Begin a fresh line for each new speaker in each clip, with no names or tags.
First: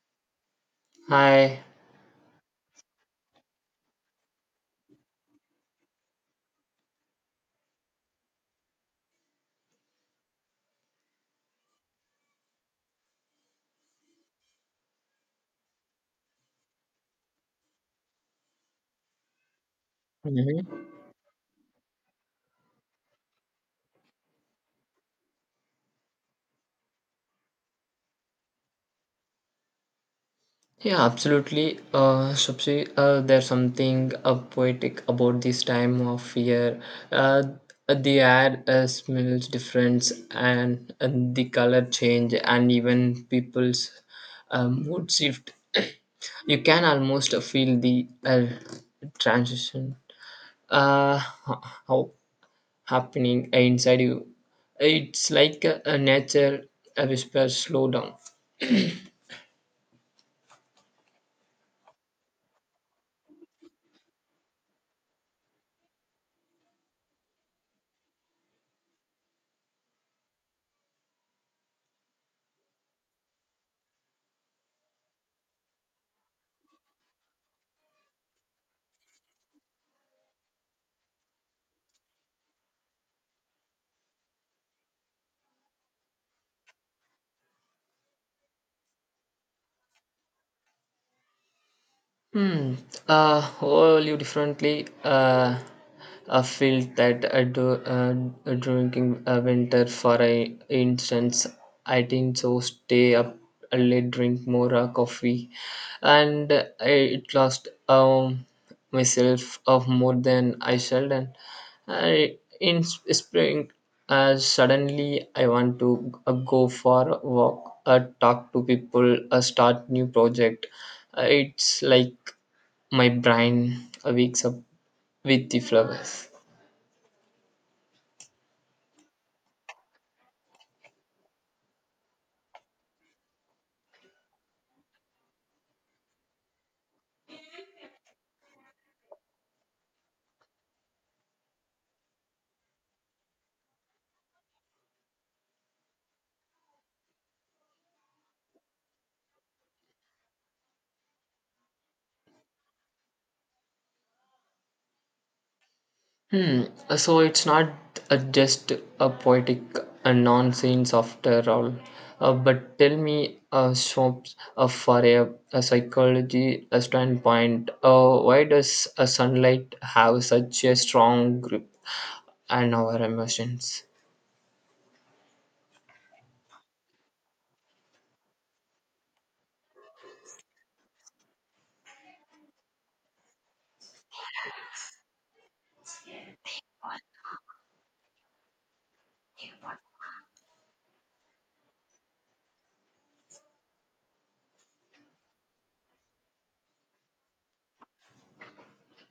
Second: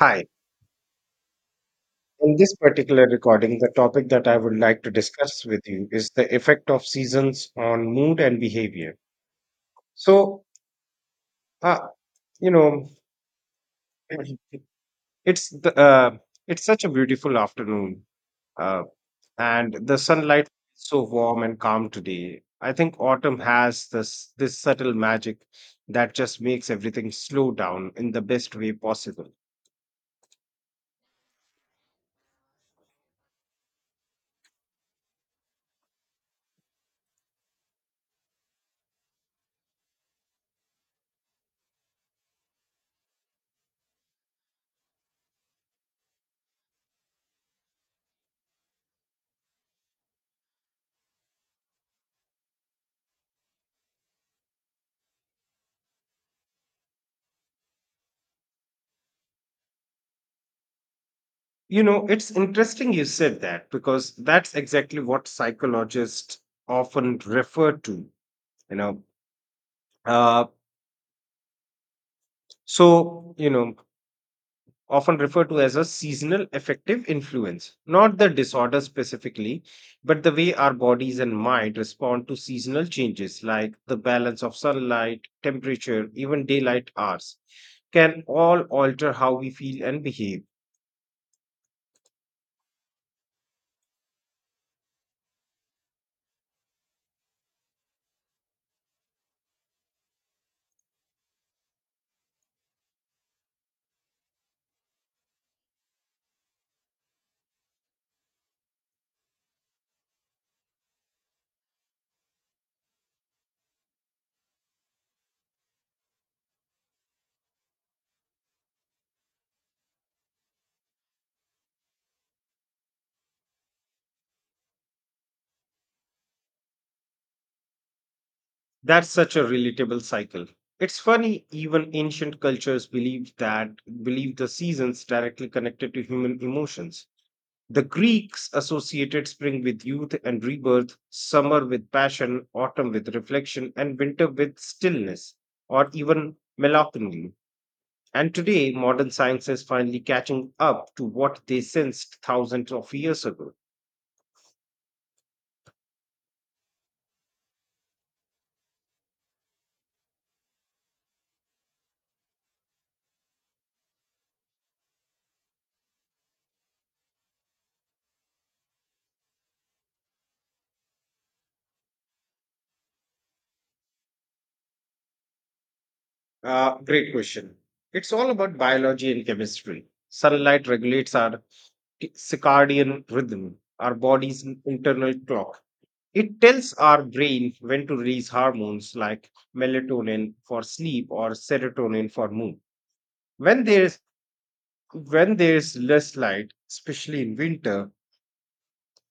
Hi.
Hi.
In this particular recording, the topic that I would like to discuss with you is the effect of seasons on mood and behavior. So, uh, you know, it's the, uh, it's such a beautiful afternoon, uh, and the sunlight is
Hmm.
so warm and calm today. I think autumn has this subtle magic that just makes everything slow down in the best way possible.
Yeah, absolutely. Shubhsi, there's something poetic about this time of year. Uh, the air smells different, and the color change, and even people's mood shift. You can almost feel the transition uh, how happening inside you. It's like a nature a whisper, slow down.
You know, it's interesting you said that because that's exactly what psychologists often refer to, you know. Uh, so, you know, often referred to as a seasonal affective influence, not the disorder specifically, but the way our bodies and mind respond to seasonal changes like the balance of sunlight, temperature, even daylight hours can all alter how we feel and behave.
Hmm. Whole you differently. I feel that I do uh, drinking winter for a instance. I think so. Stay up late, drink more coffee, and it lost. Myself of more than I shall and I in spring suddenly I want to go for a walk talk to people start new project it's like my brain wakes up with the flowers.
That's such a relatable cycle. It's funny, even ancient cultures believed the seasons directly connected to human emotions. The Greeks associated spring with youth and rebirth, summer with passion, autumn with reflection, and winter with stillness, or even melancholy. And today, modern science is finally catching up to what they sensed thousands of years ago.
Hmm. So it's not just a poetic nonsense after all. But tell me, so, for a psychology standpoint, why does sunlight have such a strong grip on our emotions?
Great question. It's all about biology and chemistry. Sunlight regulates our circadian rhythm, our body's internal clock. It tells our brain when to release hormones like melatonin for sleep or serotonin for mood. When there's when there's less light, especially in winter,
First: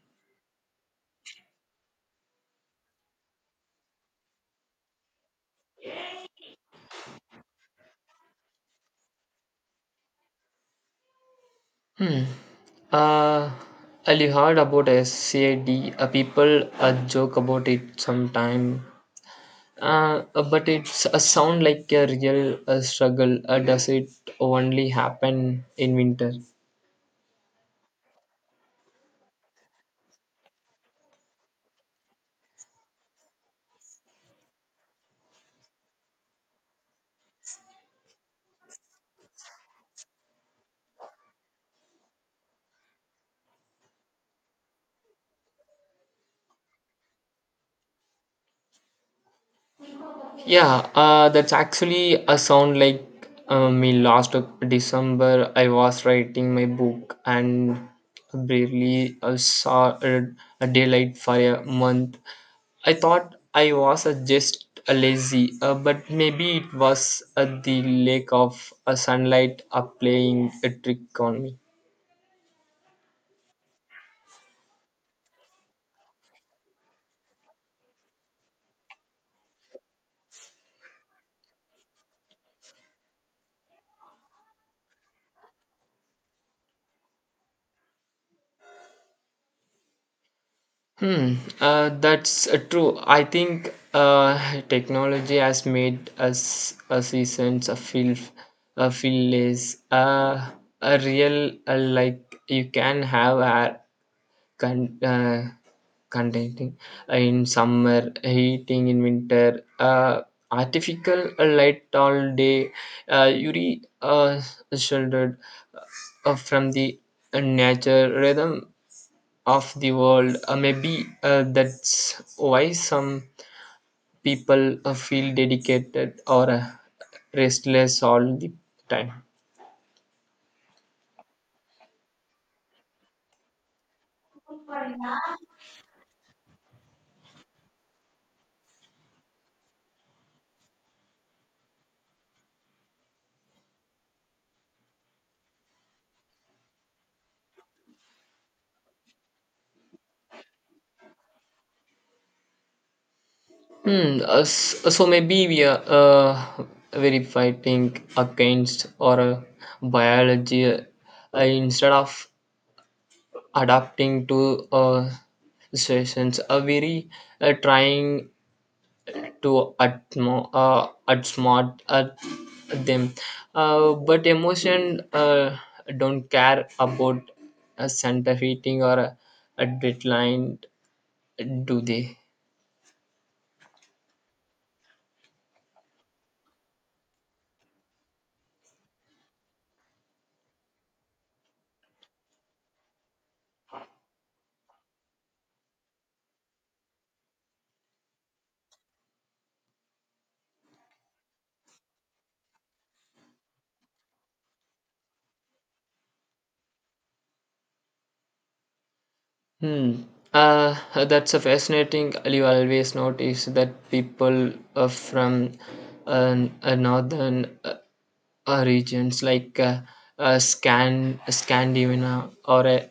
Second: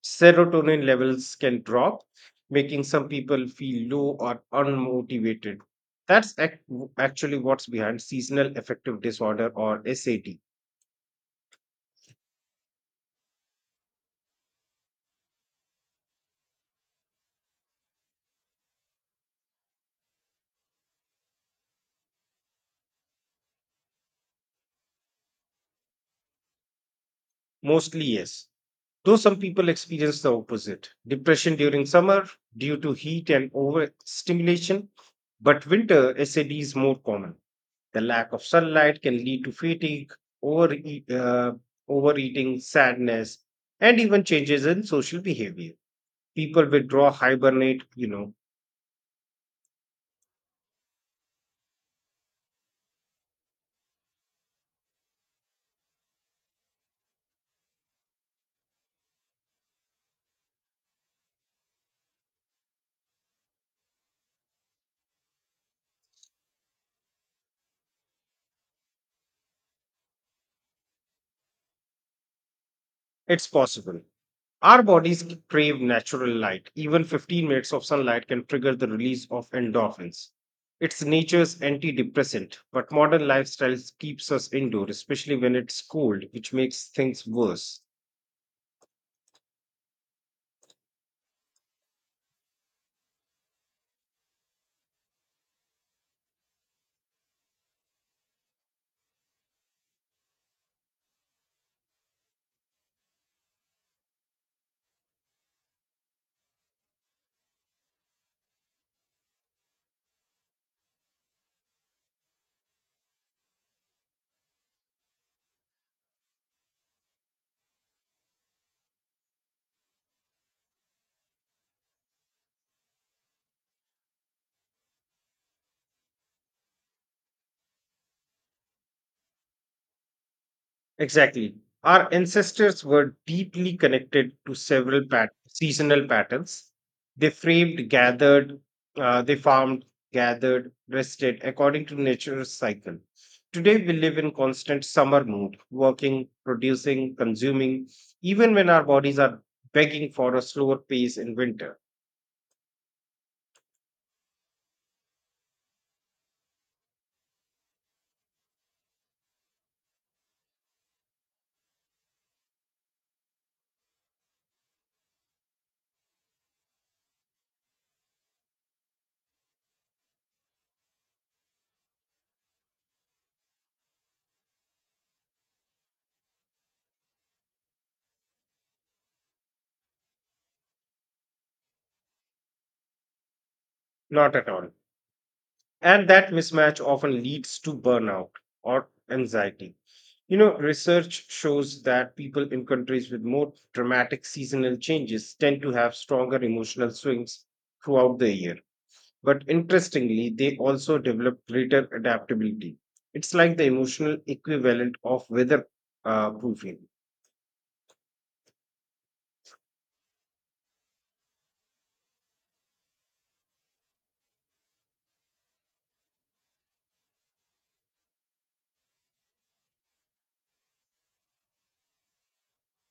serotonin levels can drop, making some people feel low or unmotivated. That's ac- Actually, what's behind seasonal affective disorder or SAD.
Hmm. Uh, well, you heard about SCAD. People joke about it sometime. Uh, but it's a sound like a real struggle. Does it only happen in winter?
Mostly, yes. Though some people experience the opposite depression during summer due to heat and overstimulation, but winter SAD is more common. The lack of sunlight can lead to fatigue, over e, uh, overeating, sadness, and even changes in social behavior. People withdraw, hibernate,
Yeah, that's actually a sound like me last December. I was writing my book and barely saw a daylight for a month. I thought I was just lazy, but maybe it was the lack of sunlight playing a trick on me.
it's possible. Our bodies crave natural light. Even 15 minutes of sunlight can trigger the release of endorphins. It's nature's antidepressant, but modern lifestyles keeps us indoor, especially when it's cold, which makes things worse.
Hmm, that's true. I think technology has made us a seasons a feel less a real like you can have a con- uh, contenting in summer heating in winter artificial light all day you re uh, shouldered from the nature rhythm of the world. Maybe that's why some people feel dedicated or restless all the time.
Exactly. Our ancestors were deeply connected to several seasonal patterns. They framed, gathered, they farmed, gathered, rested according to nature's cycle. Today, we live in constant summer mood, working, producing, consuming, even when our bodies are begging for a slower pace in winter.
Hmm. So maybe we are very fighting against or biology instead of adapting to situations. Are very trying to outsmart them. But emotion don't care about a center heating or a deadline, do they?
Not at all. And that mismatch often leads to burnout or anxiety. You know, research shows that people in countries with more dramatic seasonal changes tend to have stronger emotional swings throughout the year. But interestingly, they also develop greater adaptability. It's like the emotional equivalent of weather proofing.
Hmm. Uh, that's a fascinating. You always notice that people from northern regions like Scandinavia or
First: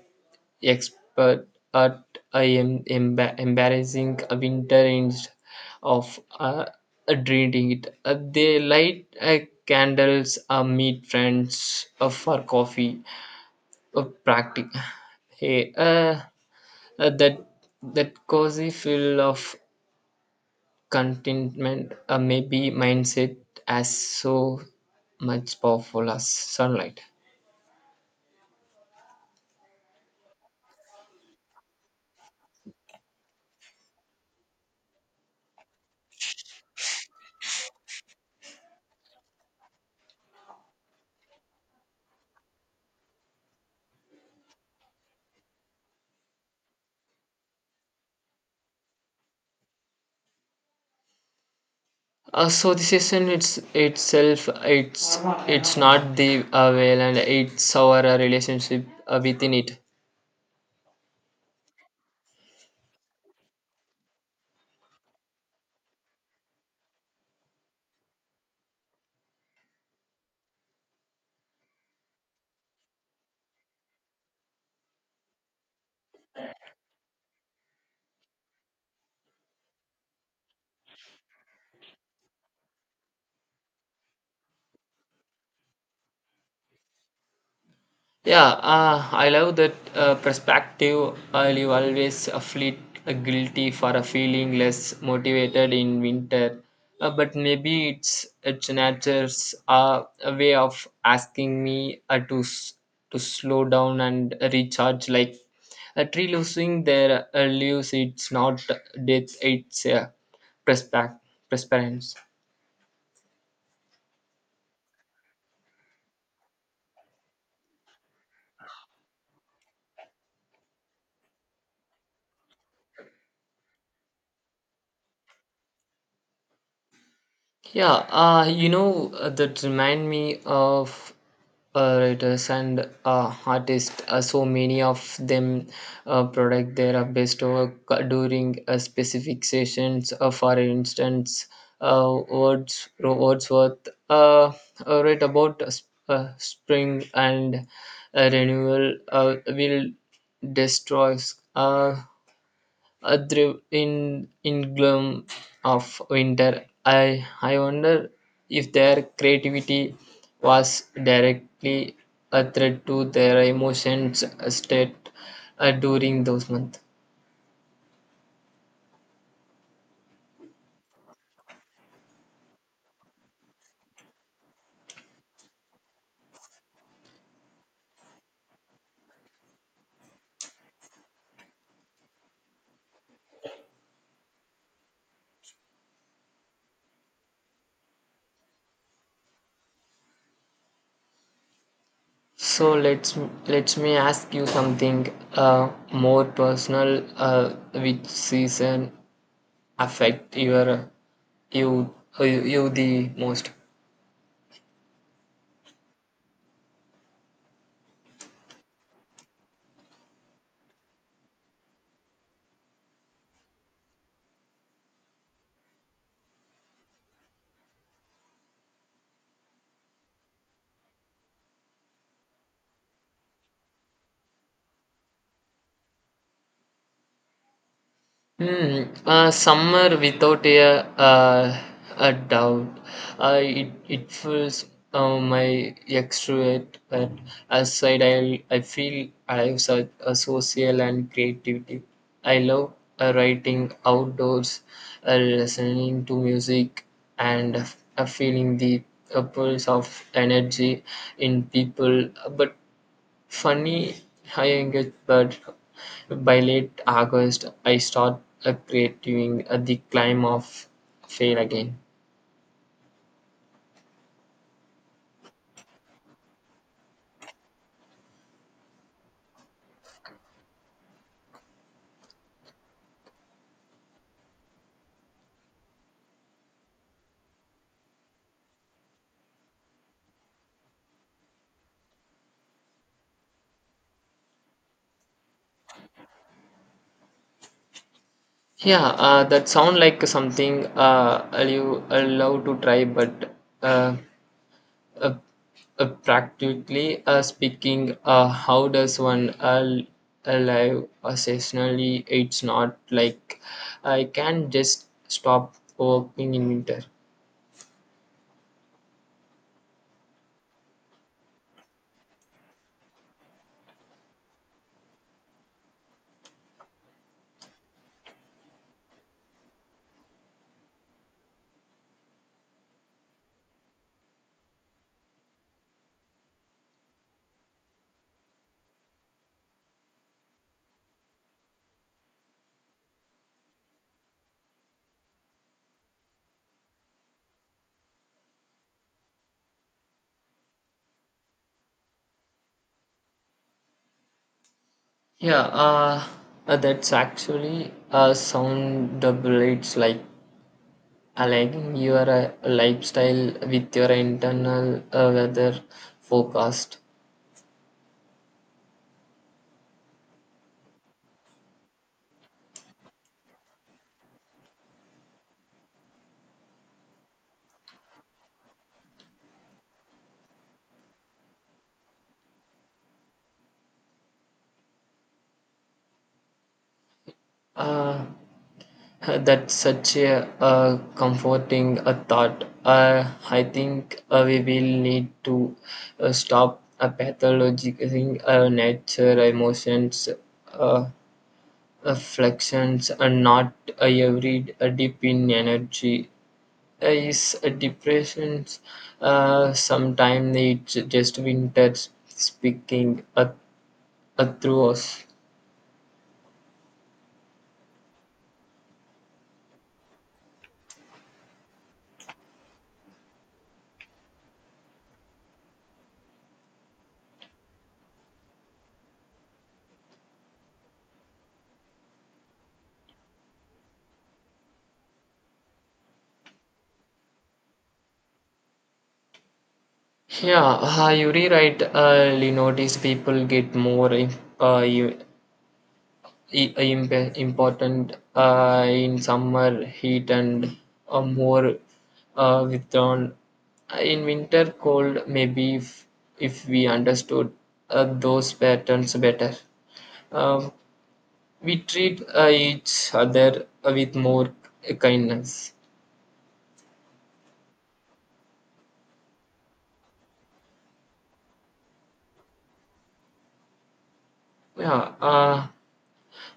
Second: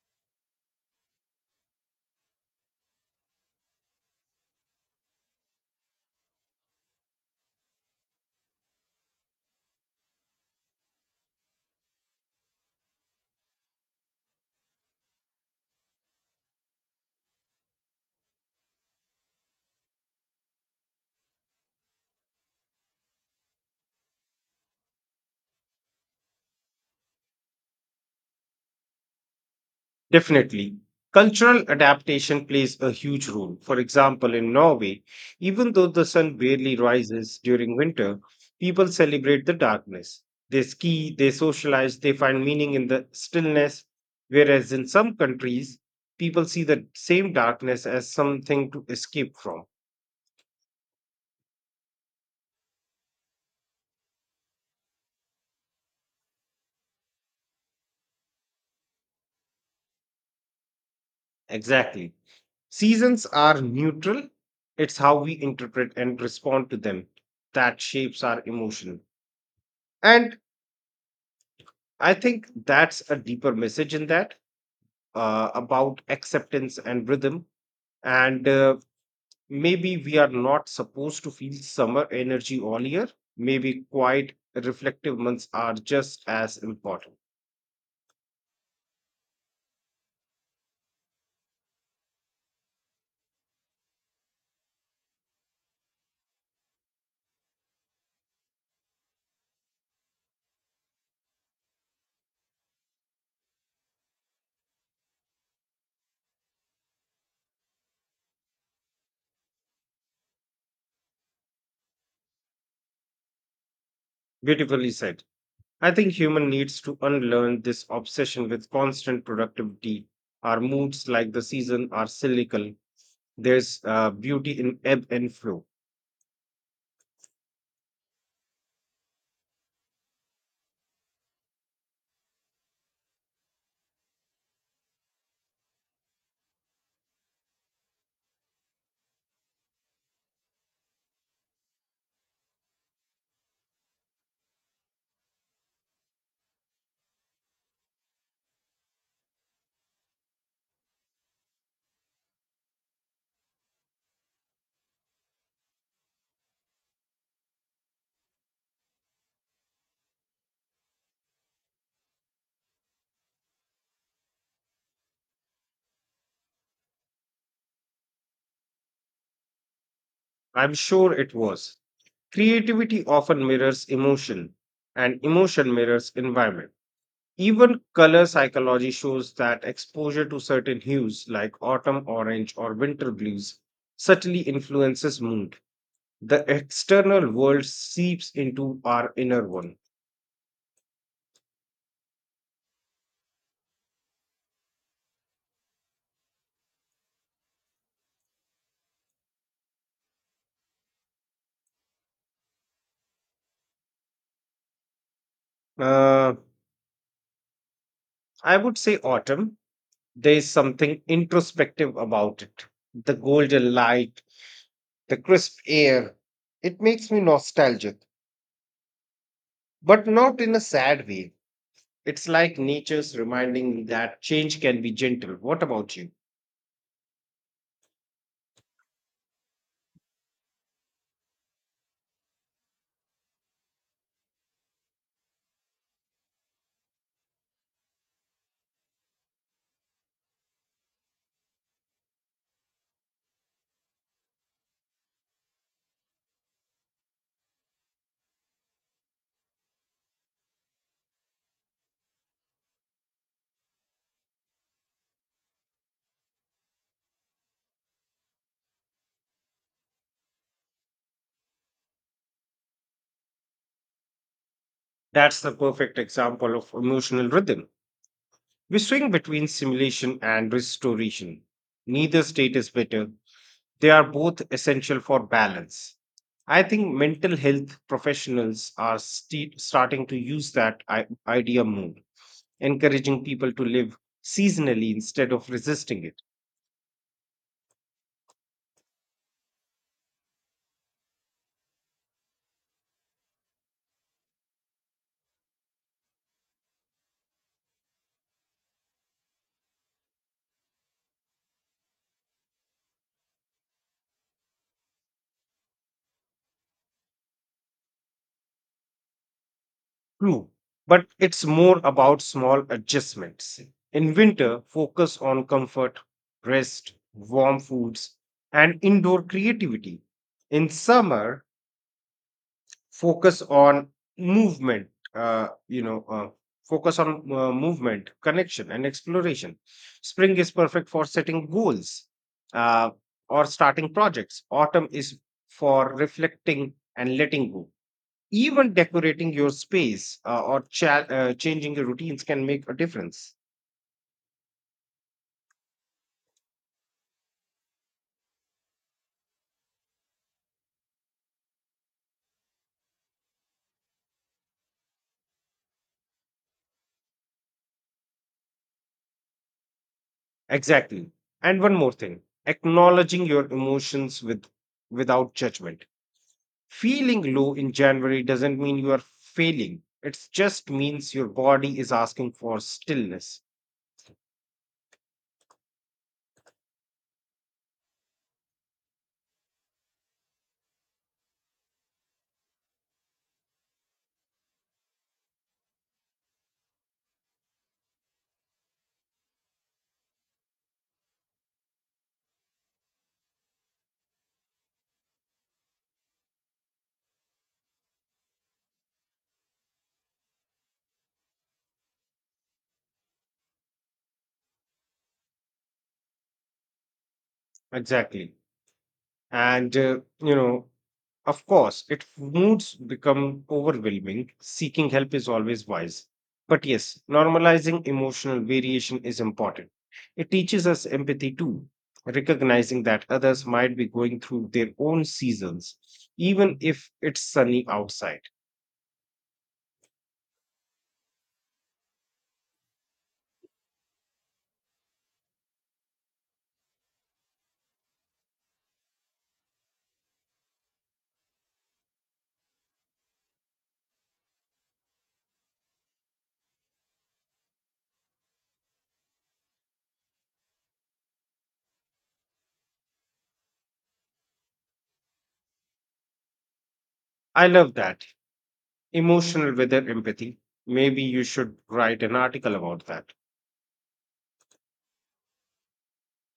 expert at a embarrassing a winter instead of dreading it. They light candles, meet friends for coffee, practice. Hey, uh, that that cozy feel of contentment may be mindset as so much powerful as sunlight.
Definitely. Cultural adaptation plays a huge role. For example, in Norway, even though the sun barely rises during winter, people celebrate the darkness. They ski, they socialize, they find meaning in the stillness. Whereas in some countries, people see the same darkness as something to escape from.
So it's itself it's not the well and it's our relationship within it.
Exactly. Seasons are neutral, it's how we interpret and respond to them that shapes our emotion. And I think that's a deeper message in that about acceptance and rhythm. And Maybe we are not supposed to feel summer energy all year. Maybe quiet, reflective months are just as important.
Yeah, I love that perspective. I'll always feel guilty for a feeling less motivated in winter, but maybe it's nature's a way of asking me to slow down and recharge. Like a tree losing their leaves, it's not death; it's perspect- perseverance.
Beautifully said. I think human needs to unlearn this obsession with constant productivity. Our moods, like the season, are cyclical. There's beauty in ebb and flow.
Yeah, that remind me of writers and artists. So many of them product their best work during specific sessions. For instance, Wordsworth wrote about spring and renewal will destroy. Uh, Through in gloom of winter, I wonder if their creativity was directly a threat to their emotions state during those months.
I'm sure it was. Creativity often mirrors emotion, and emotion mirrors environment. Even color psychology shows that exposure to certain hues like autumn orange or winter blues subtly influences mood. The external world seeps into our inner one.
So let me ask you something more personal. Which season affect your you you you the most?
Uh, I would say autumn. There is something introspective about it. The golden light, the crisp air. It makes me nostalgic, but not in a sad way. It's like nature's reminding me that change can be gentle. What about you?
Hmm. Summer without uh, a doubt. It fills my extrovert but aside. I feel I have such a social and creativity. I love writing outdoors, listening to music, and feeling the pulse of energy in people. But funny I get, but by late August, I start creating the climb of fail again.
That's the perfect example of emotional rhythm. We swing between simulation and restoration. Neither state is better. They are both essential for balance. I think mental health professionals are starting to use that idea more, encouraging people to live seasonally instead of resisting it.
Yeah, that sound like something you allow to try, but uh, uh, practically speaking, how does one alive seasonally? It's not like I can just stop working in winter.
True, but it's more about small adjustments. In winter, focus on comfort, rest, warm foods, and indoor creativity. In summer, focus on movement, you know, Focus on movement, connection, and exploration. Spring is perfect for setting goals uh, or starting projects. Autumn is for reflecting and letting go, even decorating your space or changing your routines can make a difference.
Yeah, that's actually a sound double. It's like aligning your lifestyle with your internal weather forecast.
Exactly. And one more thing, acknowledging your emotions without judgment. Feeling low in January doesn't mean you are failing. It just means your body is asking for stillness.
Uh, that's such a comforting thought. I think we will need to stop pathologizing nature emotions. Uh, Afflictions and not every deep in energy is a depression sometimes it's just winter speaking through us.
Exactly. And uh, you know, Of course, if moods become overwhelming, seeking help is always wise. But yes, normalizing emotional variation is important. It teaches us empathy too, recognizing that others might be going through their own seasons, even if it's sunny outside.
Yeah, you rewrite you notice people get more important in summer heat and more withdrawn in winter cold maybe if we understood those patterns better. Um we treat each other with more kindness.
I love that. Emotional weather empathy. Maybe you should write an article about that.
Yeah,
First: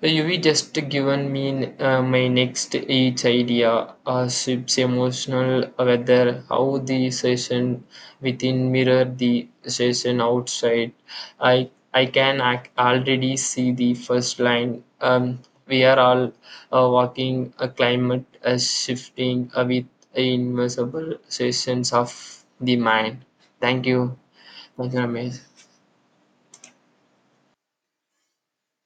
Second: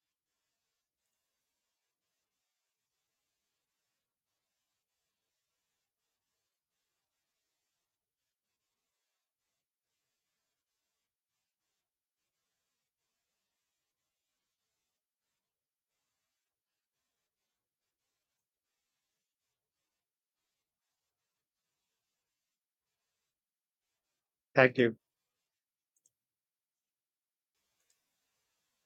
you we just given me my next each idea ship's emotional whether how the session within mirror the session outside. I can already see the first line. We are all walking a climate shifting with invisible sessions of the mind. Thank you.
Thank
Thank
you.
you.